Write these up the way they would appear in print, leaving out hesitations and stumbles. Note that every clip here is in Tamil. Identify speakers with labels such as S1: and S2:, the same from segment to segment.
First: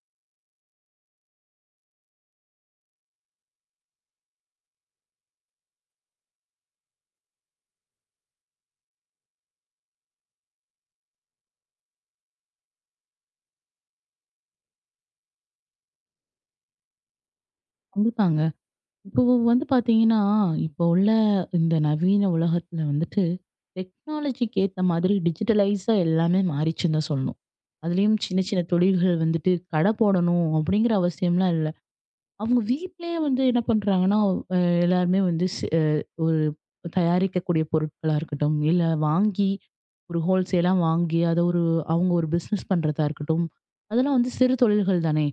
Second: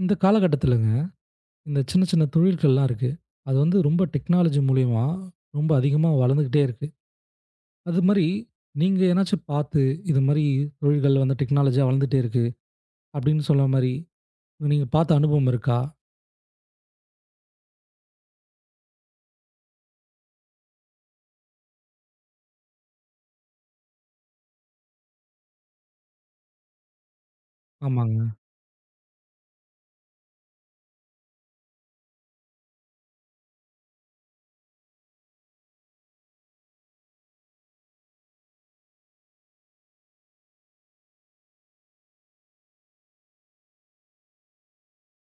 S1: இந்த காலகட்டத்திலங்க, இந்த சின்ன சின்ன தொழில்கள்லாம் இருக்கு. அது வந்து ரொம்ப டெக்னாலஜி மூலியமா ரொம்ப அதிகமா வளர்ந்துகிட்டே இருக்கு. அது மாரி நீங்க எதனாச்சும் பார்த்து, இது மாரி தொழில்கள் வந்து டெக்னாலஜியா வளர்ந்துட்டே இருக்கு அப்படின்னு சொல்ற மாரி, நீங்க பார்த்த அனுபவம் இருக்கா?
S2: கண்டிப்பாங்க. இப்போ வந்து பார்த்தீங்கன்னா, இப்போ உள்ள இந்த நவீன உலகத்துல வந்துட்டு, டெக்னாலஜிக்கு ஏத்த மாதிரி டிஜிட்டலைஸா எல்லாமே மாறிச்சுன்னு தான் சொல்லணும். அதுலயும்
S1: ஆமாங்க.
S2: சின்ன சின்ன தொழில்கள் வந்துட்டு கடை போடணும் அப்படிங்கிற அவசியம்லாம் இல்ல. அவங்க வீட்லயே வந்து என்ன பண்றாங்கன்னா, அ எல்லாருமே வந்து ஸ் அ ஒரு தயாரிக்கக்கூடிய பொருட்களா இருக்கட்டும், இல்ல வாங்கி ஒரு ஹோல்சேலா வாங்கி அத ஒரு அவங்க ஒரு பிசினஸ் பண்றதா இருக்கட்டும், அதெல்லாம் வந்து சிறு தொழில்கள் தானே!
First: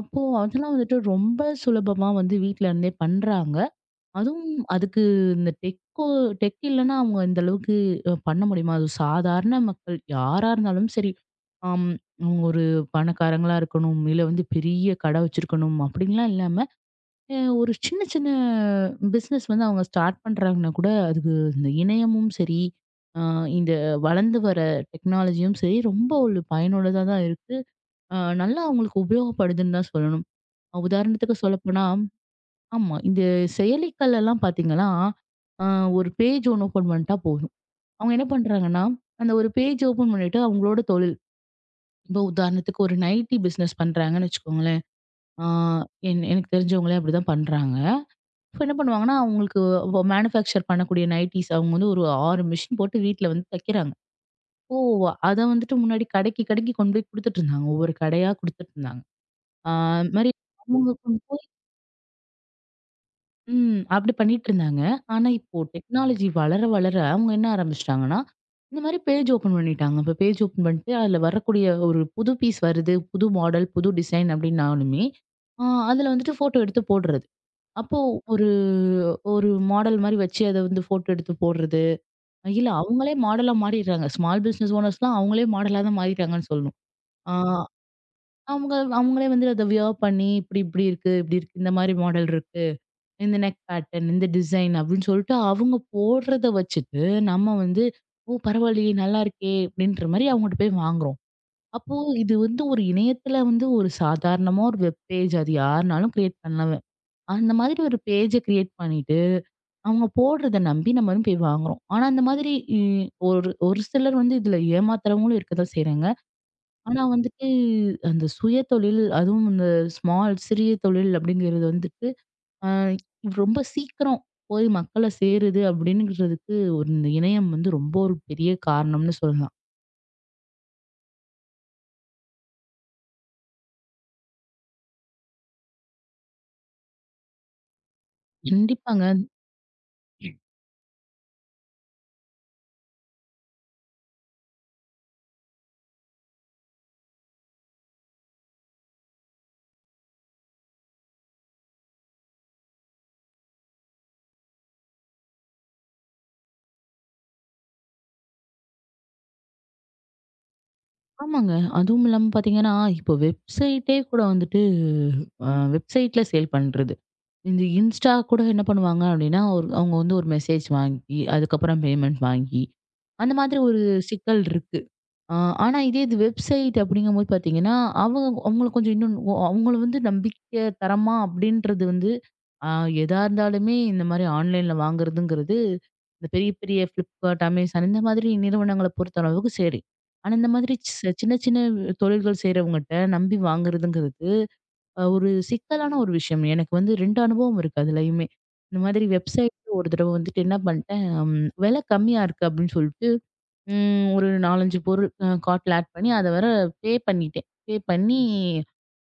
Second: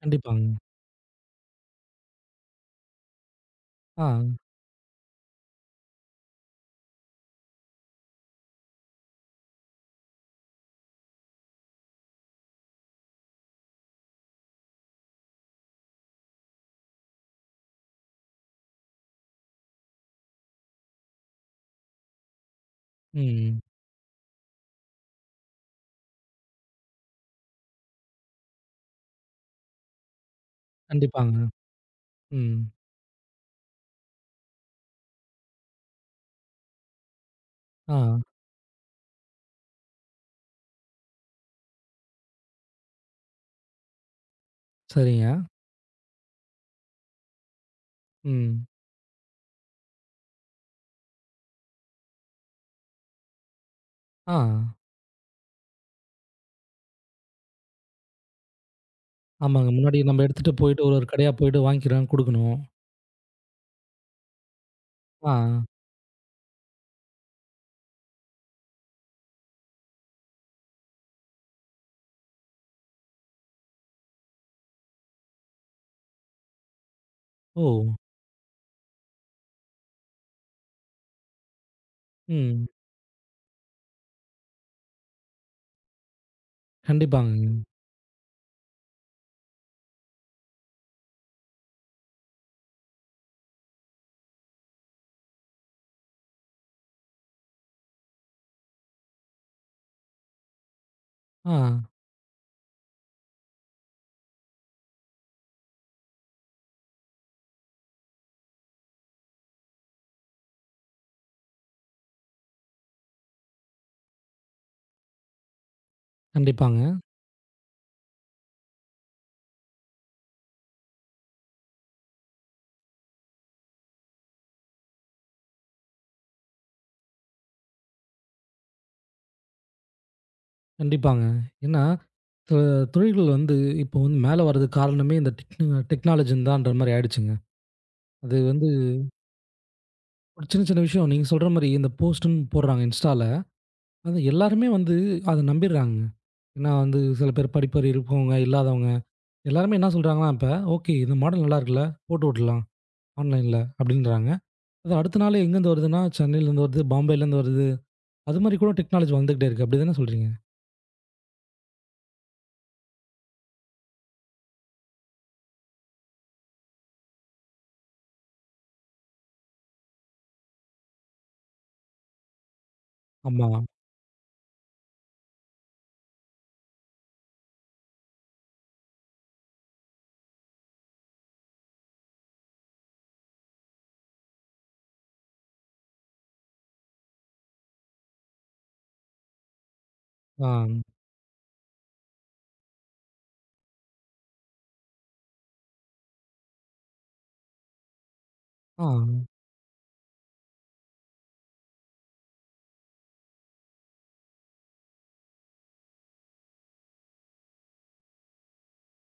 S2: அப்போ
S1: கண்டிப்பாங்க.
S2: அதெல்லாம் வந்துட்டு ரொம்ப சுலபமா வந்து வீட்ல இருந்தே பண்றாங்க.
S1: ஆ.
S2: அதுவும் அதுக்கு இந்த டெக் இல்லன்னா அவங்க இந்த அளவுக்கு பண்ண முடியுமா? அது சாதாரண மக்கள் யாரா இருந்தாலும் சரி, ஆம் அவங்க ஒரு பணக்காரங்களா இருக்கணும், இல்ல வந்து பெரிய கடை வச்சிருக்கணும் அப்படின்லாம் இல்லாம ஒரு சின்ன சின்ன பிசினஸ் வந்து அவங்க ஸ்டார்ட் பண்றாங்கன்னா கூட, அதுக்கு இந்த இணையமும் சரி, அ
S1: ம்.
S2: இந்த வளர்ந்து வர டெக்னாலஜியும் சரி, ரொம்ப ஒரு பயனுள்ளதா தான் இருக்கு. அ நல்லா அவங்களுக்கு உபயோகப்படுதுன்னு தான் சொல்லணும். உதாரணத்துக்கு
S1: கண்டிப்பாங்க.
S2: சொல்லப்போனா
S1: ம்.
S2: ஆமா. இந்த செயலிகள்லலாம் பார்த்தீங்கன்னா, அ ஒரு பேஜ் ஒண்ணு ஓப்பன் பண்ணிட்டா போதும்.
S1: ஆ.
S2: அவங்க என்ன பண்றாங்கன்னா, அந்த ஒரு பேஜ் ஓப்பன் பண்ணிட்டு அவங்களோட தொழில் இப்போ உதாரணத்துக்கு ஒரு நைட்டி பிசினஸ் பண்றாங்கன்னு வச்சுக்கோங்களேன்.
S1: சரிங்க.
S2: அ என் எனக்கு தெரிஞ்சவங்களே அப்படிதான் பண்றாங்க. இப்ப
S1: ம்.
S2: என்ன பண்ணுவாங்கன்னா, அவங்களுக்கு மேனுஃபேக்சர் பண்ணக்கூடிய நைட்டீஸ் அவங்க வந்து ஒரு 6 மிஷின் போட்டு வீட்ல வந்து தைக்கிறாங்க.
S1: ஆ.
S2: ஓ! அத வந்துட்டு முன்னாடி கடைக்கு கொண்டு போய் குடுத்துட்டுருந்தாங்க. ஒவ்வொரு கடையா குடுத்துட்டுருந்தாங்க.
S1: ஆமாங்க.
S2: ஆ
S1: முன்னாடி
S2: அது
S1: நம்ம
S2: மாரி
S1: எடுத்துட்டு போயிட்டு
S2: அவங்க
S1: ஒரு ஒரு
S2: கொண்டு
S1: கடையா
S2: போய்
S1: போயிட்டு வாங்கிக்கிறோம், குடுக்கணும்.
S2: அப்படி பண்ணிட்டுருந்தாங்க. ஆனா,
S1: ஆ.
S2: இப்போ டெக்னாலஜி வளர, வளர அவங்க என்ன ஆரம்பிச்சுட்டாங்கன்னா, இந்த மாரி பேஜ் ஓப்பன் பண்ணிட்டாங்க. இப்ப பேஜ் ஓப்பன் பண்ணிட்டு அதுல வரக்கூடிய ஒரு புது பீஸ் வருது, புது மாடல், புது டிசைன் அப்படின்னாலுமே, ஆ அதுல வந்துட்டு ஃபோட்டோ எடுத்து போடுறது.
S1: ஓ!
S2: அப்போ ஒரு ஒரு மாடல் மாரி வச்சு அத வந்து ஃபோட்டோ எடுத்து போடுறது.
S1: ம்.
S2: இல்ல அவங்களே மாடலா மாறிடுறாங்க. ஸ்மால் பிசினஸ் ஓனர்ஸ்லாம் அவங்களே மாடலா தான் மாறிட்டாங்கன்னு சொல்லணும். ஆ
S1: கண்டிப்பாங்கங்க.
S2: அவங்களே வந்து அத வியர் பண்ணி இப்டி இப்டி இருக்கு, இப்டி இருக்கு. இந்த மாரி மாடல் இருக்கு. இந்த நெக் பேட்டர்ன், இந்த டிசைன் அப்டின்னு சொல்லிட்டு அவங்க போடுறத வச்சுட்டு, நம்ம வந்து ஓ! பரவாயில்லயே நல்லா இருக்கே! அப்டின்ற மாரி அவங்ககிட்ட போய் வாங்குறோம்.
S1: ஆ.
S2: அப்போ இது வந்து ஒரு இணையத்துல வந்து ஒரு சாதாரணமா ஒரு வெப் பேஜ் அது யாருனாலும் கிரியேட் பண்ணலாம். அந்த மாதிரி ஒரு பேஜ கிரியேட் பண்ணிட்டு அவங்க போடுறத நம்பி நம்ம வந்து போய் வாங்குறோம். ஆனா அந்த மாதிரி இ ஒரு ஒரு சிலர் வந்து இதுல ஏமாத்துறவங்களும் இருக்க தான் செய்றாங்க.
S1: கண்டிப்பாங்க.
S2: ஆனா வந்துட்டு அந்த சுயதொழில், அதுவும் இந்த ஸ்மால் சிறிய தொழில் அப்படிங்கிறது வந்துட்டு, அ ரொம்ப சீக்கிரம் போய் மக்கள சேருது அப்படிங்கிறதுக்கு ஒரு இந்த இணையம் வந்து ரொம்ப ஒரு பெரிய காரணம்னு சொல்லலாம்.
S1: கண்டிப்பாங்க. ஏன்னா, சில தொழில்கள் வந்து இப்போ வந்து மேல வர்றதுக்கு காரணமே இந்த டெக்னாலஜின்னு தான்ற மாரி ஆயிடுச்சுங்க. அது வந்து
S2: கண்டிப்பாங்க.
S1: ஒரு சின்ன, சின்ன விஷயம் நீங்க சொல்ற மாரி இந்த போஸ்ட்டுன்னு போடுறாங்க இன்ஸ்டால. அது எல்லாருமே வந்து அத நம்பிர்றாங்க. ஏன்னா வந்து சில பேர் படிப்பறிவு இருக்கவங்க, இல்லாதவங்க எல்லாருமே என்ன சொல்றாங்கன்னா, இப்ப "ஓகே இந்த மாடல் நல்லா இருக்குல்ல, போட்டு விட்டுடலாம் ஆன்லைன்ல" அப்படின்றாங்க. அது அடுத்த நாள் எங்கேருந்து வருதுன்னா, சென்னையிலேருந்து வருது, பாம்பேலேருந்து வருது. அது மாரி கூட டெக்னாலஜி வந்துகிட்டே இருக்கு. அப்படி தானே சொல்றீங்க?
S2: ஆமாங்க. அதுவும் இல்லாம பார்த்தீங்கன்னா, இப்போ வெப்சைட்டே கூட வந்துட்டு வெப்சைட்ல சேல் பண்றது. இந்த இன்ஸ்டா கூட என்ன பண்ணுவாங்க அப்டின்னா, ஒரு அவங்க வந்து ஒரு மெசேஜ் வாங்கி, அதுக்கப்புறம் பேமெண்ட் வாங்கி, அந்த
S1: ஆமா.
S2: மாதிரி ஒரு சிக்கல் இருக்கு. ஆ, ஆனா இது வெப்சைட் அப்படிங்கும்போது பாத்தீங்கன்னா, அவங்கள கொஞ்சம் இன்னும் அவங்கள வந்து நம்பிக்கை தரமா அப்படின்றது வந்து, ஆ எதா இருந்தாலுமே இந்த மாரி ஆன்லைன்ல வாங்குறதுங்கிறது, இந்த பெரிய பெரிய Flipkart, Amazon இந்த மாதிரி நிறுவனங்கள பொறுத்த அளவுக்கு சரி. ஆனா
S1: ஆ,
S2: இந்த மாதிரி சின்ன சின்ன தொழில்கள் செய்றவங்கட்ட நம்பி வாங்குறதுங்கிறது, ஒரு சிக்கலான ஒரு விஷயம். எனக்கு வந்து 2 அனுபவம் இருக்கு அதுலயுமே. இந்த
S1: ஆ.
S2: மாதிரி வெப்சைட்ல ஒரு தடவ வந்துட்டு என்ன பண்ணிட்டேன், விலை கம்மியா இருக்கு அப்படின்னு சொல்லிட்டு ஒரு 4, 5 பொருள் கார்ட்ல ஆட் பண்ணி, அத வேற பே பண்ணிட்டேன். பே பண்ணி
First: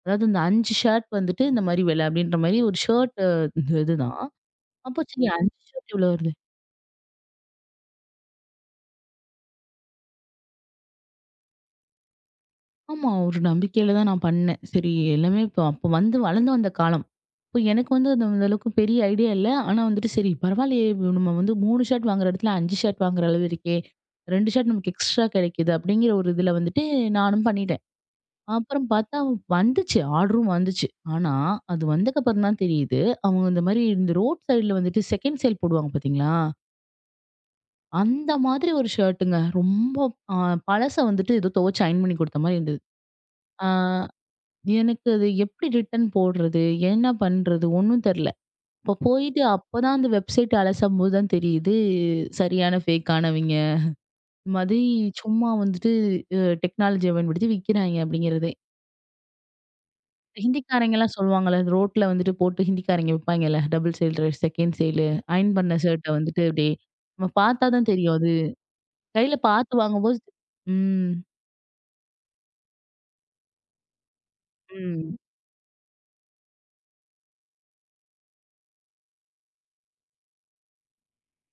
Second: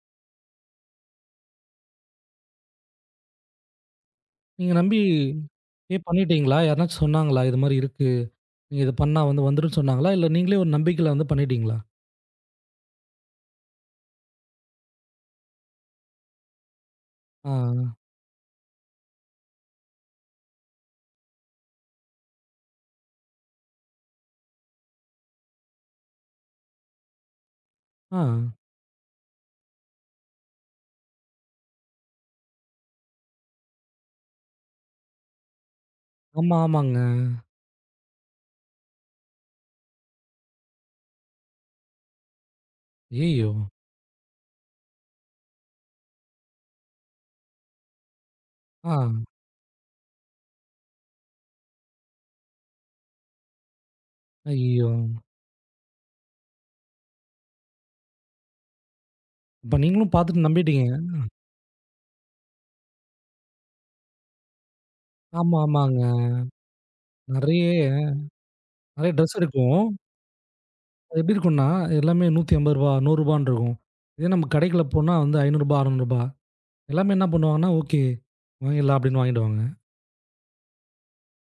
S2: அதாவது இந்த 5 ஷர்ட் வந்துட்டு இந்த மாரி விலை அப்படின்ற மாரி ஒரு ஷர்ட் இந்த இதுதான்.
S1: நீங்க நம்பி
S2: அப்போ சரி 5 ஷர்ட்
S1: பே
S2: இவ்வளோ வருது.
S1: பண்ணிட்டீங்களா? யாருனாச்சும் சொன்னாங்களா? இது மாரி இருக்கு. நீங்க இத பண்ணா வந்து வந்துரும்ன்னு சொன்னாங்களா? இல்ல நீங்களே ஒரு நம்பிக்கையில வந்து பண்ணிட்டீங்களா?
S2: ஆமா. ஒரு நம்பிக்கையில தான் நான் பண்ணேன். சரி எல்லாமே இப்போ அப்போ வந்து வளர்ந்து வந்த காலம்.
S1: ஆ,
S2: இப்போ எனக்கு வந்து அந்த அந்த அளவுக்கு பெரிய ஐடியா இல்ல. ஆனா வந்துட்டு சரி பரவாயில்லையே! இப்ப நம்ம வந்து 3 ஷர்ட் வாங்குற இடத்துல 5 ஷர்ட் வாங்குற அளவு இருக்கே! 2 ஷர்ட் நமக்கு எக்ஸ்ட்ரா கிடைக்குது அப்படிங்கிற ஒரு இதுல வந்துட்டு நானும் பண்ணிட்டேன்.
S1: ஆ.
S2: அப்புறம் பார்த்தா வந்துச்சு. ஆர்டரும் வந்துச்சு. ஆனா, அது வந்ததுக்கப்புறம் தான் தெரியுது. அவங்க இந்த மாரி இந்த ரோட் சைடுல வந்துட்டு செகண்ட் சேல் போடுவாங்க பார்த்தீங்களா?
S1: ஆமா, ஆமாங்க.
S2: அந்த மாதிரி ஒரு ஷர்ட்டுங்க. ரொம்ப அ பழச வந்துட்டு ஏதோ துவச்சு அயர்ன் பண்ணி குடுத்த மாரி இருந்தது.
S1: ஐயய்யோ!
S2: ஆ எனக்கு அது எப்படி ரிட்டர்ன் போடுறது? என்ன பண்றது? ஒண்ணும் தெரியல.
S1: ஆ,
S2: அப்ப போயிட்டு அப்பதான் அந்த வெப்சைட் அலசும்போது தான் தெரியுது, சரியான ஃபேக்கானவங்க. இந்த மாதிரி
S1: ஐயய்யோ!
S2: சும்மா வந்துட்டு டெக்னாலஜிய பயன்படுத்தி விக்கிறாய்ங்க அப்படிங்கிறதே.
S1: அப்ப நீங்களும் பார்த்துட்டு நம்பிட்டீங்க.
S2: ஹிந்திக்காரங்கலாம் சொல்லுவாங்கல்ல, ரோட்ல வந்துட்டு போட்டு ஹிந்திக்காரங்க விப்பாய்ங்கல்ல. Double side, second side, iron
S1: ஆமா,
S2: பண்ண
S1: ஆமாங்க.
S2: ஷர்ட்ட வந்துட்டு அப்படியே நம்ம பார்த்தா
S1: நெறைய
S2: தான் தெரியும். அது
S1: நெறைய ட்ரெஸ்
S2: கையில
S1: இருக்கும்.
S2: பார்த்து வாங்கும்போது ம்,
S1: அது எப்டி இருக்கும்னா, எல்லாமே ரூ. 150, ரூ. 100 இருக்கும். இதே நம்ம கடைக்குள்ள போனா
S2: ம்.
S1: வந்து ரூ. 500, ரூ. 600 எல்லாமே என்ன பண்ணுவாங்கன்னா, ஓகே வாங்கிடலாம் அப்டின்னு வாங்கிடுவாங்க.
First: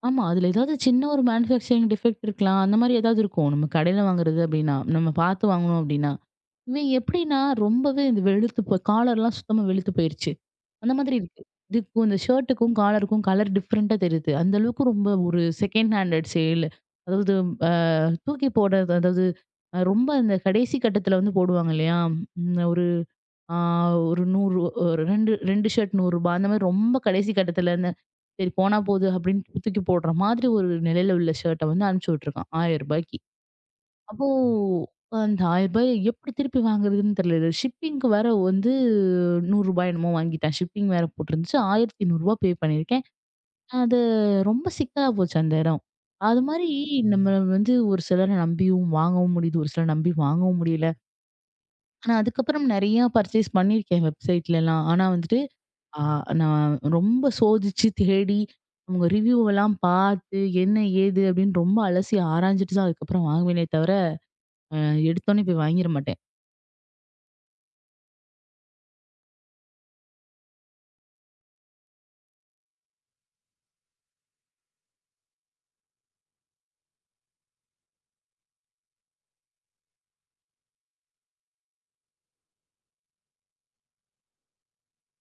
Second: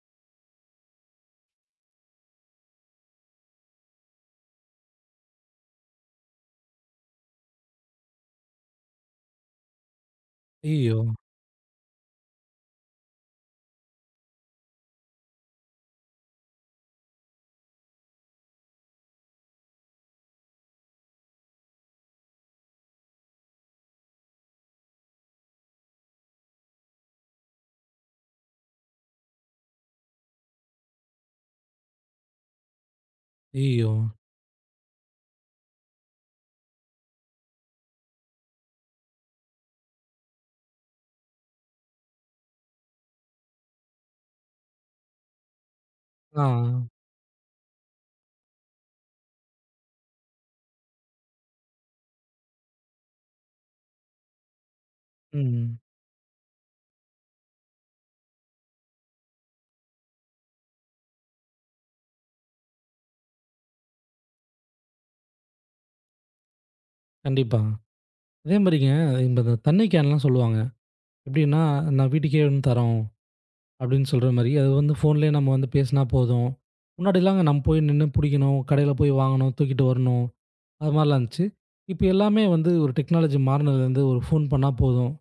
S2: ஆமா. அதுல ஏதாவது சின்ன ஒரு மேனுஃபேக்சரிங் டிஃபெக்ட் இருக்கலாம். அந்த மாரி ஏதாவது இருக்கும். நம்ம கடையில வாங்குறது அப்படின்னா, நம்ம பார்த்து வாங்கணும் அப்படின்னா. இவன் எப்படின்னா, ரொம்பவே இந்த வெளுத்து போ காலர்லாம் சுத்தமா வெளுத்து போயிருச்சு. அந்த
S1: ஐயய்யோ!
S2: மாதிரி இருக்கு. இதுக்கும் இந்த ஷர்ட்டுக்கும், காலருக்கும் கலர் டிஃப்ரெண்ட்டா தெரியுது. அந்த அளவுக்கு ரொம்ப ஒரு செகண்ட் ஹேண்டட் சேல். அதாவது அ தூக்கி போடுறது அதாவது ரொம்ப அந்த கடைசி கட்டத்தில வந்து போடுவாங்க இல்லையா? ம் ஒரு ஆ ஒரு 100 ஒரு 2 ஷர்ட் ரூ. 100 அந்த மாதிரி ரொம்ப கடைசி கட்டத்தில இந்த சரி போனா போது அப்படின்னு தூக்கி போடுற மாதிரி ஒரு நிலையில உள்ள ஷர்ட்ட வந்து அனுப்பிச்சு விட்டுருக்கான் ரூ. 1000க்கு.
S1: ஐயய்யோ!
S2: அப்போ அந்த ரூ. 1000 எப்படி திருப்பி வாங்குறதுன்னு தெரியல. ஷிப்பிங்க்கு வேற வந்து ரூ. 100 என்னமோ வாங்கிட்டேன். ஷிப்பிங் வேற போட்டிருந்துச்சு. ரூ. 1,800 பே பண்ணியிருக்கேன். அது ரொம்ப சிக்கலா போச்சு அந்த இடம். அது
S1: ஆ,
S2: மாரி நம்ம வந்து ஒரு சிலர நம்பியும் வாங்கவும் முடியுது. ஒரு சிலர நம்பி வாங்கவும் முடியல. ஆனா அதுக்கப்புறம் நெறைய பர்ச்சேஸ் பண்ணியிருக்கேன் வெப்சைட்லலாம். ஆனா வந்துட்டு
S1: ம்.
S2: அ நான் ரொம்ப சோதிச்சு தேடி அவங்க ரிவ்யூ எல்லாம் பார்த்து என்ன ஏது அப்படின்னு ரொம்ப அலசி ஆராய்ஞ்சுட்டு தான் அதுக்கப்புறம் வாங்குவேனே தவிர, அ எடுத்தோனே போய் வாங்கிற மாட்டேன்.
S1: கண்டிப்பா. அதே மாரிங்க, இந்த இந்த தண்ணி கேன்லாம் சொல்லுவாங்க. எப்படின்னா, நான் வீட்டுக்கே வந்து தரோம் அப்படின்னு சொல்ற மாரி, அது வந்து ஃபோன்லயே நம்ம வந்து பேசினா போதும். முன்னாடிலாம் நம்ம போய் நின்னு புடிக்கணும், கடையில போய் வாங்கணும், தூக்கிட்டு வரணும், அது மாரிலாம் இருந்துச்சு. இப்போ எல்லாமே வந்து ஒரு டெக்னாலஜி மாறுனதுலேருந்து ஒரு ஃபோன் பண்ணா போதும்.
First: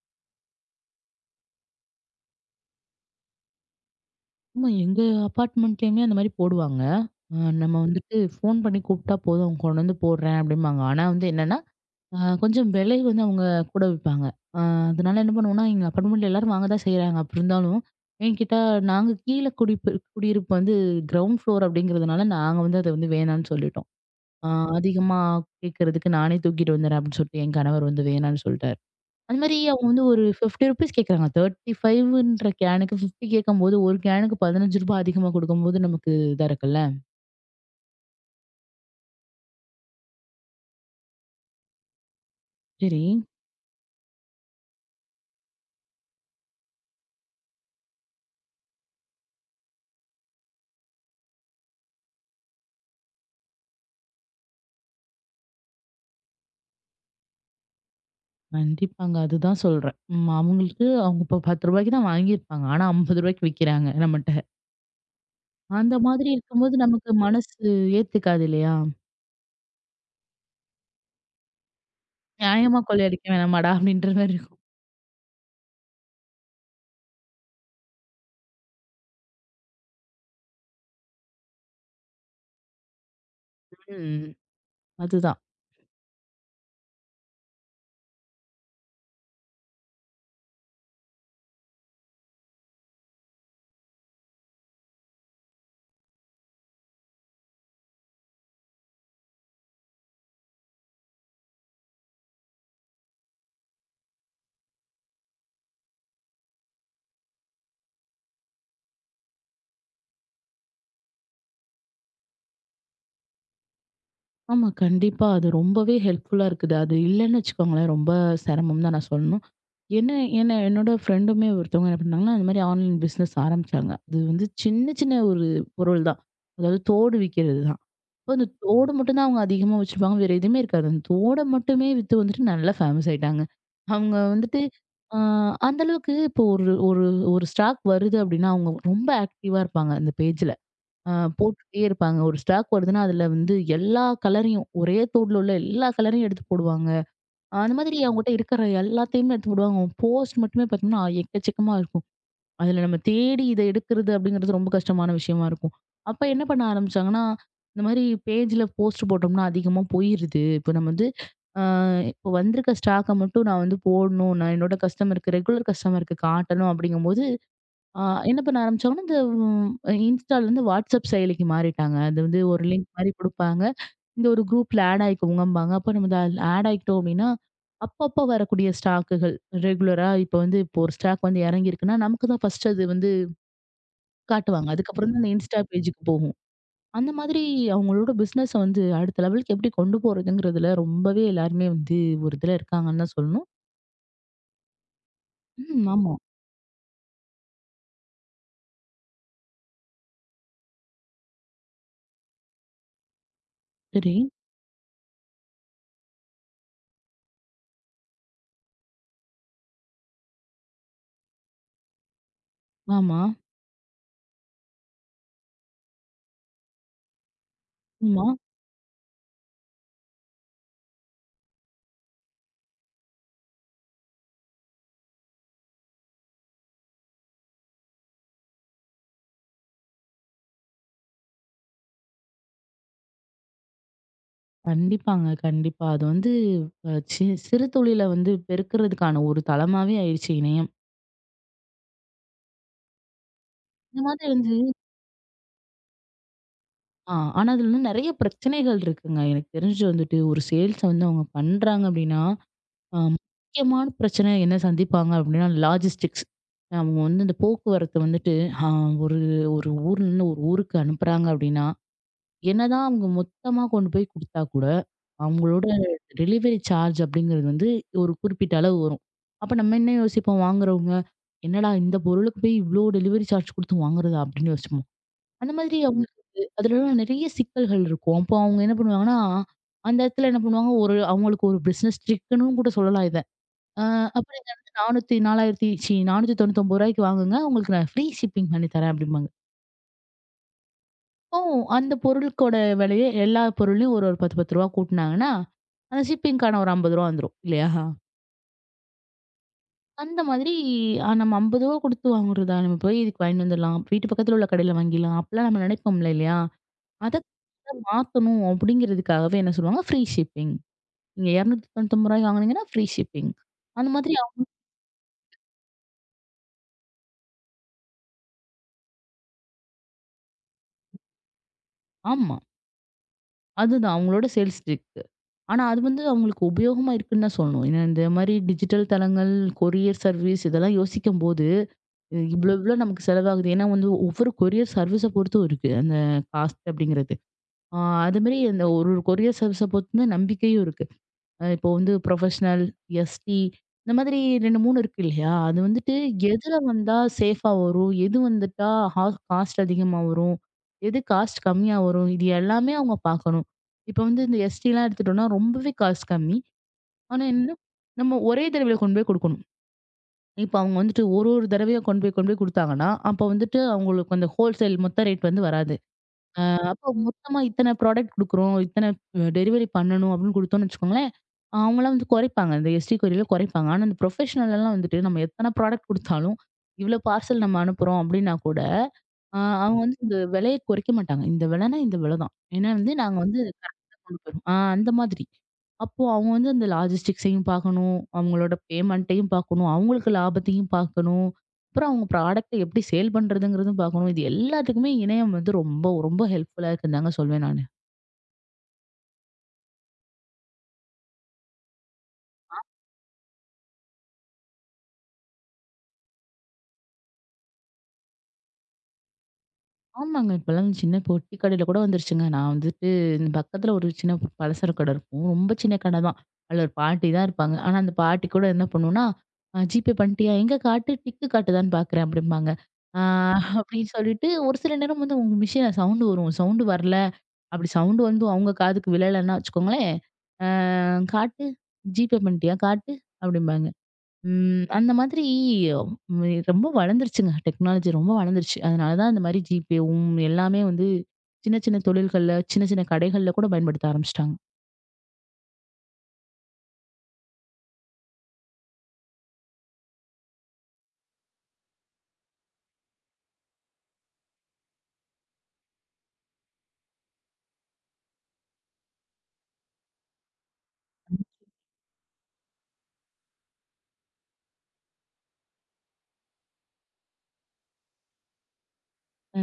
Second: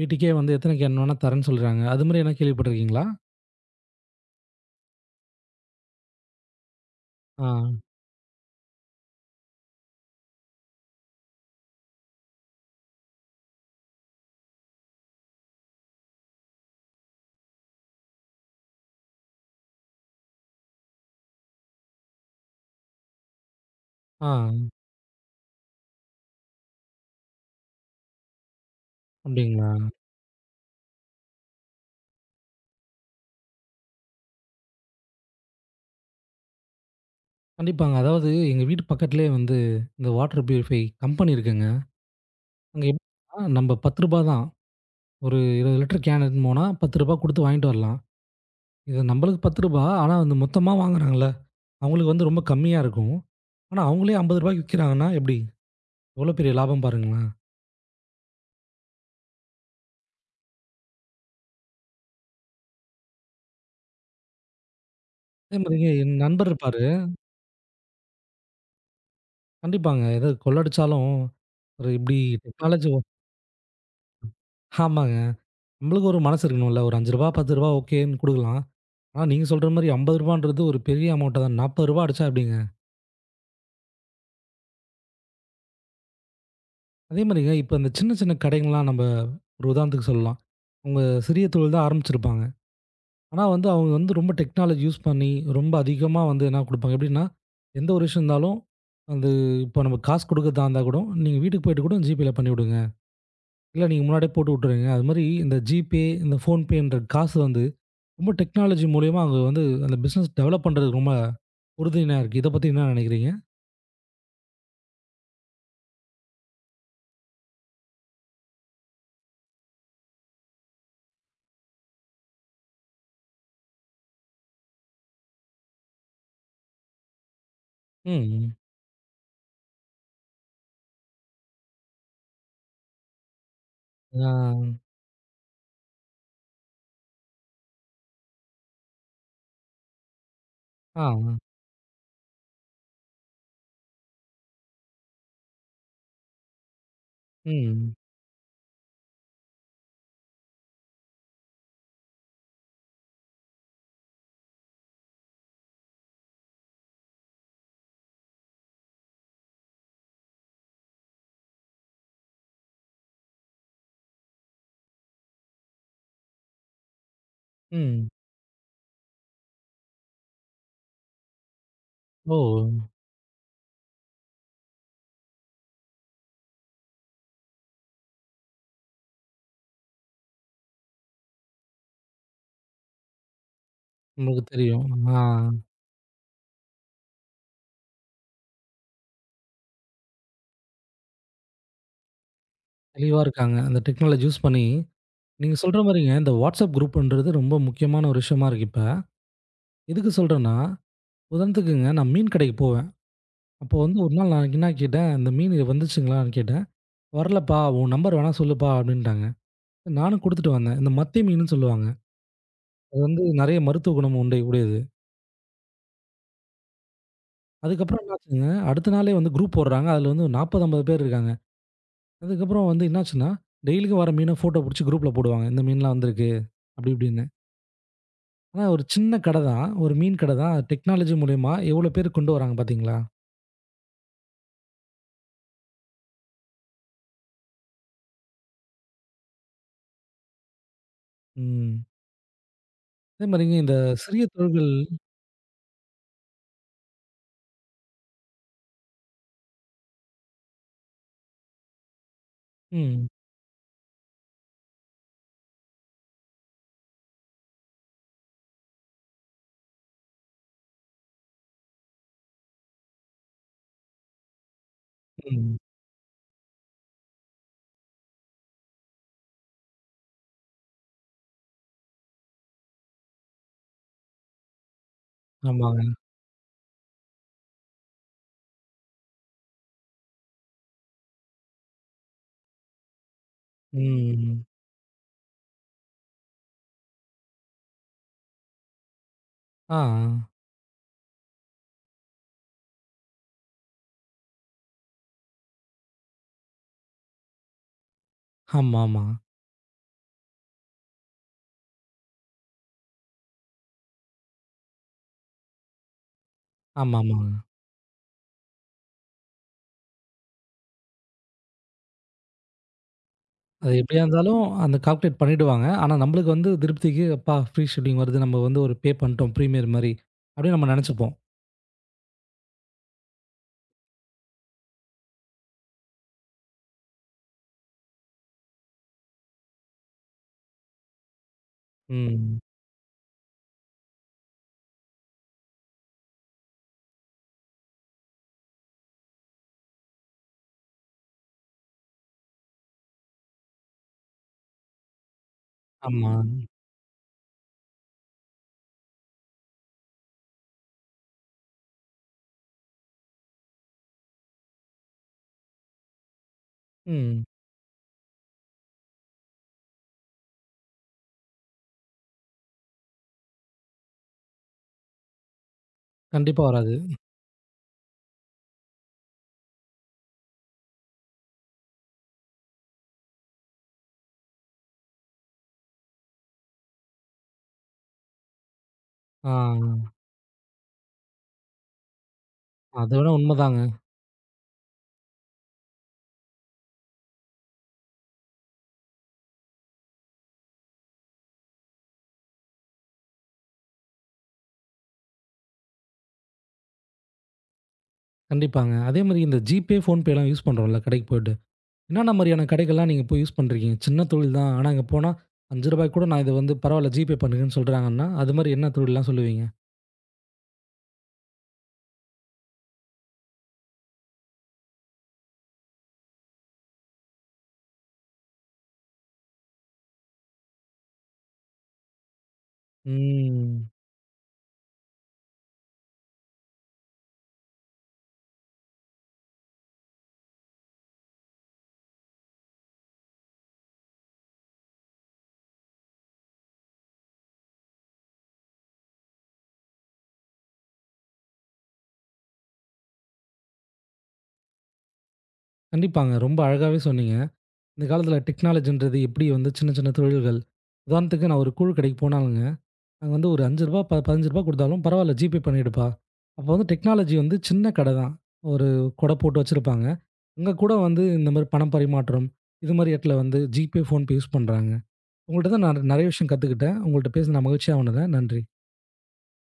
S1: வீட்டுக்கே வந்து எத்தனை கேன் வேணா தரேன்னு சொல்றாங்க. அது மாரி எதனா கேள்விப்பட்டுருக்கீங்களா?
S2: ஆமா. எங்க அபார்ட்மெண்ட்லயுமே அந்த மாரி போடுவாங்க.
S1: ஆ,
S2: நம்ம வந்துட்டு ஃபோன் பண்ணி கூப்பிட்டா போதும், அவங்க கொண்டு வந்து போடுறேன் அப்படிம்பாங்க. ஆனா வந்து என்னன்னா, கொஞ்சம் விலை வந்து அவங்க கூட விப்பாங்க. அ அதனால என்ன பண்ணுவோம்னா, எங்க அபார்ட்மெண்ட்ல எல்லாரும் வாங்க தான் செய்றாங்க. அப்படி இருந்தாலும், என்கிட்ட நாங்க கீழ குடியிருப்பு வந்து கிரவுண்ட் ஃப்ளோர் அப்படிங்கிறதுனால நாங்க வந்து அத வந்து வேணான்னு சொல்லிட்டோம். அ
S1: ஆ
S2: அதிகமா கேட்கறதுக்கு நானே தூக்கிட்டு வந்துடுறேன் அப்படின்னு சொல்லிட்டு என் கணவர் வந்து வேணான்னு சொல்லிட்டாரு. அது மாரி
S1: அப்படிங்களா?
S2: அவங்க வந்து ஒரு ₹50 கேட்கறாங்க. 35ன்ற கேனுக்கு 50 கேட்கும்போது, ஒரு கேனுக்கு ₹15 அதிகமா குடுக்கும்போது நமக்கு இதா இருக்குல்ல.
S1: கண்டிப்பாங்க. அதாவது எங்க வீட்டு பக்கத்திலேயே வந்து இந்த வாட்டர் பியூரிஃபை கம்பெனி இருக்குங்க. அங்க
S2: சரி.
S1: எப்படின்னா, நம்ம ரூ. 10 தான். ஒரு 20 லிட்டர் கேன் எடுத்துன்னு போனா ரூ. 10 குடுத்து வாங்கிட்டு வரலாம். இது நம்மளுக்கு ரூ. 10 ஆனா வந்து மொத்தமா வாங்குறாங்கல்ல, அவங்களுக்கு வந்து ரொம்ப கம்மியா இருக்கும். ஆனா அவங்களே ரூ. 50க்கு விக்கிறாங்கன்னா எப்படி? எவ்வளோ பெரிய லாபம் பாருங்களேன்.
S2: கண்டிப்பாங்க. அதுதான் சொல்றேன். ம். அவங்களுக்கு அவங்க இப்ப ₹10க்கு தான் வாங்கியிருப்பாங்க. ஆனா ₹50க்கு விக்கிறாங்க நம்மட்ட.
S1: அதே மாரி
S2: அந்த
S1: என்
S2: மாதிரி
S1: நண்பர்
S2: இருக்கும்போது
S1: இருப்பாரு.
S2: நமக்கு மனசு ஏத்துக்காது இல்லையா?
S1: கண்டிப்பாங்க. ஏதோ கொள்ளடிச்சாலும் ஒரு இப்படி
S2: நியாயமா
S1: டெக்னாலஜி
S2: கொள்ளையடிக்க வேணாமாடா! அப்படின்ற மாரி இருக்கும்.
S1: ஆமாங்க. நம்மளுக்கு ஒரு மனசு இருக்கணும்ல. ஒரு ரூ. 5 ரூ. 10 ஓகேன்னு குடுக்கலாம். ஆனா நீங்க சொல்ற மாரி ரூ. 50ன்றது ஒரு பெரிய அமௌண்ட்ட தான். ரூ. 40 அடிச்சா எப்படிங்க?
S2: ம். அதுதான்.
S1: அதே மாரிங்க இப்ப இந்த சின்ன சின்ன கடைங்கலாம் நம்ம ஒரு உதாரணத்துக்கு சொல்லலாம். அவங்க சிறிய தொழில் தான் ஆரம்பிச்சிருப்பாங்க. ஆனா வந்து அவங்க வந்து ரொம்ப டெக்னாலஜி யூஸ் பண்ணி, ரொம்ப அதிகமா வந்து என்ன குடுப்பாங்க எப்படின்னா, எந்த ஒரு விஷயம் இருந்தாலும், அது இப்போ நம்ம காசு குடுக்கறதா இருந்தா கூட, நீங்க வீட்டுக்கு போயிட்டு கூட ஜிபேல பண்ணிவிடுங்க. இல்ல நீங்க முன்னாடியே போட்டு விட்டுருங்க. அது மாரி இந்த ஜிபே, இந்த ஃபோன்பேன்ற காசு வந்து ரொம்ப டெக்னாலஜி மூலியமா அவங்க வந்து அந்த பிசினஸ் டெவலப் பண்றதுக்கு ரொம்ப உறுதுணையா இருக்கு. இத பத்தி என்ன நினைக்கிறீங்க?
S2: ஆமா. கண்டிப்பா. அது ரொம்பவே ஹெல்ப்ஃபுல்லா இருக்குது. அது இல்லன்னு வச்சுக்கோங்களேன், ரொம்ப சிரமம் தான் நான் சொல்லணும். என்ன என்ன என்னோட ஃப்ரெண்டுமே ஒருத்தவங்க என்ன பண்ணாங்கன்னா, அந்த மாரி ஆன்லைன் பிசினஸ் ஆரம்பிச்சாங்க. அது வந்து சின்ன சின்ன ஒரு பொருள் தான். அதாவது தோடு விக்கிறது தான். அப்போ அந்த
S1: ம்.
S2: தோடு மட்டும் தான் அவங்க அதிகமா வச்சிருப்பாங்க. வேற எதுவுமே இருக்காது. அந்த தோட மட்டுமே வித்து வந்துட்டு நல்லா ஃபேமஸ் ஆயிட்டாங்க. அவங்க
S1: ஆ.
S2: வந்துட்டு அ அந்த அளவுக்கு இப்போ ஒரு ஒரு ஒரு ஸ்டாக் வருது அப்படின்னா, அவங்க ரொம்ப ஆக்டிவா இருப்பாங்க அந்த பேஜ்ல.
S1: ஆ.
S2: ஆ போட்டுட்டே இருப்பாங்க. ஒரு ஸ்டாக் வருதுன்னா, அதுல வந்து எல்லா கலரையும், ஒரே தோடுல உள்ள எல்லா கலரையும் எடுத்து போடுவாங்க. அந்த
S1: ம்.
S2: மாதிரி அவங்ககிட்ட இருக்கிற எல்லாத்தையுமே எடுத்து போடுவாங்க. அவங்க போஸ்ட் மட்டுமே பார்த்தீங்கன்னா, எக்கச்சக்கமா இருக்கும். அதுல நம்ம தேடி இத எடுக்கிறது அப்படிங்கிறது ரொம்ப கஷ்டமான விஷயமா இருக்கும். அப்ப என்ன பண்ண ஆரம்பிச்சாங்கன்னா, இந்த மாதிரி பேஜ்ல போஸ்ட் போட்டோம்னா அதிகமா போயிருது. இப்ப நம்ம வந்து ஆ இப்போ வந்திருக்க ஸ்டாக்க மட்டும் நான் வந்து போடணும். நான் என்னோட கஸ்டமருக்கு ரெகுலர் கஸ்டமருக்கு காட்டணும் அப்படிங்கும்போது ஆ
S1: ம்.
S2: என்ன பண்ண ஆரம்பிச்சாங்கன்னா, இந்த இன்ஸ்டாலேருந்து வாட்ஸ்அப் செயலிக்கு மாறிட்டாங்க. அது
S1: ஓ!
S2: வந்து ஒரு லிங்க் மாரி குடுப்பாங்க. இந்த ஒரு குரூப்ல ஆட் ஆயிக்கோங்கம்பாங்க. அப்ப நம்ம அதுல ஆட் ஆயிக்கிட்டோம் அப்டின்னா, அப்பப்ப வரக்கூடிய ஸ்டாக்குகள் ரெகுலரா இப்ப வந்து இப்போ ஒரு ஸ்டாக் வந்து எறங்கியிருக்குன்னா, நமக்கு தான் ஃபர்ஸ்ட் அது வந்து
S1: உங்களுக்கு
S2: காட்டுவாங்க.
S1: தெரியும்.
S2: அதுக்கப்புறம் தான்
S1: ஆ.
S2: அந்த இன்ஸ்டா பேஜுக்கு போகும். அந்த மாதிரி அவங்களோட பிசினஸ வந்து அடுத்த லெவலுக்கு எப்படி கொண்டு போறதுங்கிறதுல ரொம்பவே எல்லாருமே வந்து ஒரு இதுல இருக்காங்கன்னு தான்
S1: தெளிவா
S2: சொல்லணும்.
S1: இருக்காங்க. அந்த டெக்னாலஜி யூஸ் பண்ணி நீங்க சொல்ற
S2: ம்.
S1: மாரிங்க,
S2: ஆமா.
S1: இந்த WhatsApp குரூப்ன்றது ரொம்ப முக்கியமான ஒரு விஷயமா இருக்கு இப்ப. எதுக்கு சொல்றேன்னா, உதாரணத்துக்குங்க நான் மீன் கடைக்கு போவேன். அப்போ வந்து ஒரு
S2: சரி.
S1: நாள் நான் என்ன கேட்டேன், "இந்த மீன் இது வந்துச்சுங்களான்னு?" கேட்டேன். "வரலப்பா, உன் நம்பர் வேணா சொல்லுப்பா" அப்படின்ட்டாங்க. நானும் குடுத்துட்டு வந்தேன். இந்த மத்தி மீனுன்னு சொல்லுவாங்க. அது
S2: ஆமா.
S1: வந்து நெறைய மருத்துவ குணம் உண்டை உடையது. அதுக்கப்புறம்
S2: ஆமா.
S1: என்னாச்சுங்க, அடுத்த நாளே வந்து குரூப் போடுறாங்க. அதுல வந்து 40, 50 பேர் இருக்காங்க. அதுக்கப்புறம் வந்து என்னாச்சுன்னா, டெய்லிக்கும் வர மீன ஃபோட்டோ புடிச்சு குரூப்ல போடுவாங்க. "இந்த மீன்லாம் வந்திருக்கு" அப்படி இப்படின்னு. ஆனா, ஒரு சின்ன கடை தான். ஒரு மீன் கடை தான். டெக்னாலஜி மூலியமா எவ்ளோ பேர் கொண்டு வராங்க பார்த்தீங்களா?
S2: கண்டிப்பாங்க. கண்டிப்பா. அது வந்து அ சி சிறு தொழில வந்து பெருக்குறதுக்கான ஒரு தளமாவே ஆயிருச்சு இணையம்.
S1: ம். அதே மாரிங்க இந்த
S2: இந்த
S1: சிறிய
S2: மாதிரி வந்து
S1: தொழில்கள்
S2: ஆ ஆனா அதுல வந்து நெறைய பிரச்சனைகள் இருக்குங்க. எனக்கு தெரிஞ்சு வந்துட்டு ஒரு சேல்ஸ வந்து அவங்க பண்றாங்க அப்டின்னா,
S1: ம்,
S2: முக்கியமான பிரச்சனை என்ன சந்திப்பாங்க அப்டின்னா, லாஜிஸ்டிக்ஸ். அவங்க வந்து இந்த போக்குவரத்து வந்துட்டு அ ஒரு ஒரு ஊர்லருந்து ஒரு ஊருக்கு அனுப்புறாங்க அப்டின்னா என்னதான் அவங்க மொத்தமா கொண்டு போய் குடுத்தா கூட,
S1: ம்.
S2: அவங்களோட டெலிவரி சார்ஜ் அப்படிங்கிறது வந்து ஒரு குறிப்பிட்ட அளவு வரும். அப்ப நம்ம என்ன யோசிப்போம் வாங்குறவங்க, "என்னடா இந்த பொருளுக்கு போய் இவ்ளோ டெலிவரி சார்ஜ் குடுத்து வாங்குறதா?" அப்படின்னு யோசிப்போம். அந்த மாதிரி
S1: ஆமாங்க.
S2: அவங்களுக்கு அதுலலாம் நெறைய சிக்கல்கள் இருக்கும். அப்போ அவங்க என்ன பண்ணுவாங்கன்னா, அந்த இடத்துல என்ன பண்ணுவாங்க, ஒரு அவங்களுக்கு ஒரு பிசினஸ் ட்ரிக்குன்னும் கூட சொல்லலாம் இத. அ அப்புறம்
S1: ம்.
S2: இத வந்து 400 4000 ச்சீ ரூ. 499 வாங்குங்க உங்களுக்கு நான் ஃப்ரீ ஷிப்பிங் பண்ணி தரேன் அப்படிம்பாங்க.
S1: ஆ,
S2: ஓ! அந்த பொருளுக்கோட விலையே எல்லா பொருளையும் ஒரு ஒரு ரூ. 10, 10 கூட்டுனாங்கன்னா, அந்த ஷிப்பிங்க்கான ஒரு ரூ. 50 வந்துரும் இல்லையா?
S1: ஆமாமா.
S2: அந்த மாதிரி நம்ம ரூ. 50 குடுத்து வாங்குறதா? நம்ம போய் இதுக்கு வாங்கிட்டு வந்துடலாம். வீட்டு பக்கத்துல உள்ள கடையில வாங்கிடலாம். அப்பலாம் நம்ம நினைப்போம்ல இல்லையா? அத
S1: ஆமாமாங்க.
S2: மாத்தணும் அப்படிங்கிறதுக்காகவே என்ன சொல்லுவாங்க, ஃப்ரீ ஷிப்பிங். நீங்க ரூ. 299 வாங்குனீங்கன்னா ஃப்ரீ ஷிப்பிங்.
S1: அது
S2: அந்த
S1: எப்டியா
S2: மாதிரி
S1: இருந்தாலும்
S2: அவங்க-
S1: அந்த கால்குலேட் பண்ணிடுவாங்க. ஆனா, நம்மளுக்கு வந்து திருப்திக்கு அப்பா! ஃப்ரீ ஷிப்பிங் வருது. நம்ம வந்து ஒரு பே பண்ணிட்டோம். பிரீமியர் மாரி. அப்டின்னு நம்ம நெனச்சுப்போம்.
S2: ஆமா. அதுதான் அவங்களோட சேல்ஸ் ட்ரிக். ஆனா அது வந்து அவங்களுக்கு உபயோகமா இருக்குன்னு தான் சொல்லணும். ஏன்னா இந்த மாதிரி டிஜிட்டல் தளங்கள், கொரியர் சர்வீஸ் இதெல்லாம் யோசிக்கும்போது
S1: ம்.
S2: இவ்ளோ இவ்ளோ நமக்கு செலவாகுது. ஏன்னா வந்து ஒவ்வொரு கொரியர் சர்வீஸ பொறுத்தும் இருக்கு. அந்த காஸ்ட் அப்படிங்கிறது. ஆ அது மாரி அந்த ஒரு ஒரு கொரியர் சர்வீஸ பொறுத்து தான் நம்பிக்கையும் இருக்கு. இப்போ வந்து புரொஃபஷனல், எஸ்டி இந்த மாதிரி 2, 3 இருக்கு இல்லையா? அது வந்துட்டு
S1: ஆமா.
S2: எதுல வந்தா சேஃபா வரும்? எது வந்துட்டா ஹா காஸ்ட் அதிகமா வரும்? எது காஸ்ட் கம்மியா வரும்? இது எல்லாமே அவங்க பார்க்கணும். இப்போ வந்து இந்த எஸ்டிலாம் எடுத்துட்டோம்னா ரொம்பவே காஸ்ட் கம்மி. ஆனா
S1: ம்.
S2: என்ன நம்ம ஒரே தடவையில கொண்டு போய் குடுக்கணும். இப்ப அவங்க வந்துட்டு ஒரு ஒரு தடவையா கொண்டு போய் கொண்டு போய் குடுத்தாங்கன்னா, அப்ப வந்துட்டு அவங்களுக்கு அந்த ஹோல்சேல் மொத்த ரேட் வந்து வராது.
S1: கண்டிப்பா வராது.
S2: அப்போ மொத்தமா இத்தன ப்ராடக்ட் குடுக்குறோம், இத்தன டெலிவரி பண்ணணும் அப்படின்னு குடுத்தோம்னு வச்சுக்கோங்களேன், அவங்கலாம் வந்து குறைப்பாங்க. இந்த எஸ்டி கொரியர்ல குறைப்பாங்க. ஆனா, இந்த ப்ரொஃபஷனல் எல்லாம் வந்துட்டு நம்ம எத்தன ப்ராடக்ட் குடுத்தாலும், இவ்ளோ பார்சல் நம்ம அனுப்புறோம் அப்படின்னா கூட,
S1: ஆ.
S2: அ அவங்க வந்து இந்த விலைய குறைக்க மாட்டாங்க. இந்த விலைனா இந்த விலை தான். ஏன்னா
S1: அத
S2: வந்து
S1: வேணா
S2: நாங்க வந்து
S1: உண்மதாங்க.
S2: கொண்டு போயிரும். அந்த மாதிரி. அப்போ அவங்க வந்து அந்த லாஜிஸ்டிக்ஸையும் பார்க்கணும். அவங்களோட பேமெண்ட்டையும் பார்க்கணும். அவங்களுக்கு லாபத்தையும் பார்க்கணும். அப்புறம் அவங்க ப்ராடக்ட்ட எப்படி சேல் பண்றதுங்கிறதும் பார்க்கணும். இது எல்லாத்துக்குமே இணையம் வந்து ரொம்ப ரொம்ப ஹெல்ப்ஃபுல்லா இருக்குன்னு தாங்க சொல்வேன் நானு.
S1: கண்டிப்பாங்க. அதே மாரி இந்த ஜிபே, ஃபோன்பேலாம் யூஸ் பண்றோம்ல கடைக்கு போயிட்டு. என்னென்ன மாதிரியான கடைகள்லாம் நீங்க போய் யூஸ் பண்றீங்க? சின்ன தொழில் தான். ஆனா அங்க போனா ரூ. 5 கூட நான் இத வந்து பரவால்ல ஜிபே பண்ணுங்கன்னு சொல்றாங்கன்னா, அது மாரி என்ன தொழில்லாம் சொல்லுவீங்க?
S2: ஆமாங்க. இப்பலாம் சின்ன பொட்டி கடையில கூட வந்துருச்சுங்க. நான் வந்துட்டு இந்த பக்கத்துல ஒரு சின்ன பலசர கடை இருக்கும். ரொம்ப சின்ன கடை தான். அதுல ஒரு பாட்டி தான் இருப்பாங்க. ஆனா அந்த பாட்டி கூட என்ன பண்ணுவோம்னா, "ஜிபே பண்ணிட்டியா? எங்க காட்டு, டிக்கு காட்டுதான்னு பார்க்குறேன்" அப்படிம்பாங்க. ஆ
S1: ம்.
S2: அப்படின்னு சொல்லிட்டு ஒரு சில நேரம் வந்து உங்க மிஷின்ல சவுண்டு வரும். சவுண்டு வரல, அப்படி சவுண்டு வந்து அவங்க காதுக்கு விழலன்னா வச்சுக்கோங்களேன், அ "காட்டு, ஜிபே பண்ணிட்டியா? காட்டு" அப்படிம்பாங்க. ம். அந்த மாதிரி ம் ரொம்ப வளர்ந்துருச்சுங்க. டெக்னாலஜி ரொம்ப வளர்ந்துருச்சு. அதனால தான் இந்த மாரி ஜிபேவும் எல்லாமே வந்து சின்ன சின்ன தொழில்கள்ல, சின்ன சின்ன கடைகள்ல கூட பயன்படுத்த ஆரம்பிச்சுட்டாங்க.
S1: கண்டிப்பாங்க. ரொம்ப அழகாவே சொன்னீங்க. இந்த காலத்துல டெக்னாலஜின்றது எப்படி வந்து சின்ன சின்ன தொழில்கள் உதாரணத்துக்கு நான் ஒரு கூழு கடைக்கு போனாலுங்க, அங்க வந்து ஒரு ரூ. 5 ப ரூ. 15 குடுத்தாலும் பரவால்ல ஜிபே பண்ணிடுப்பா. அப்போ வந்து டெக்னாலஜி வந்து சின்ன கடை தான். ஒரு கொடை போட்டு வச்சிருப்பாங்க. அங்க கூட வந்து இந்த மாரி பணம் பரிமாற்றம், இது மாரி இடத்துல வந்து ஜிபே, ஃபோன்பே யூஸ் பண்றாங்க. உங்கள்ட்ட தான் நான் நெறைய விஷயம் கத்துக்கிட்டேன். உங்கள்ட்ட பேசின மகிழ்ச்சியா உணர்றேன். நன்றி.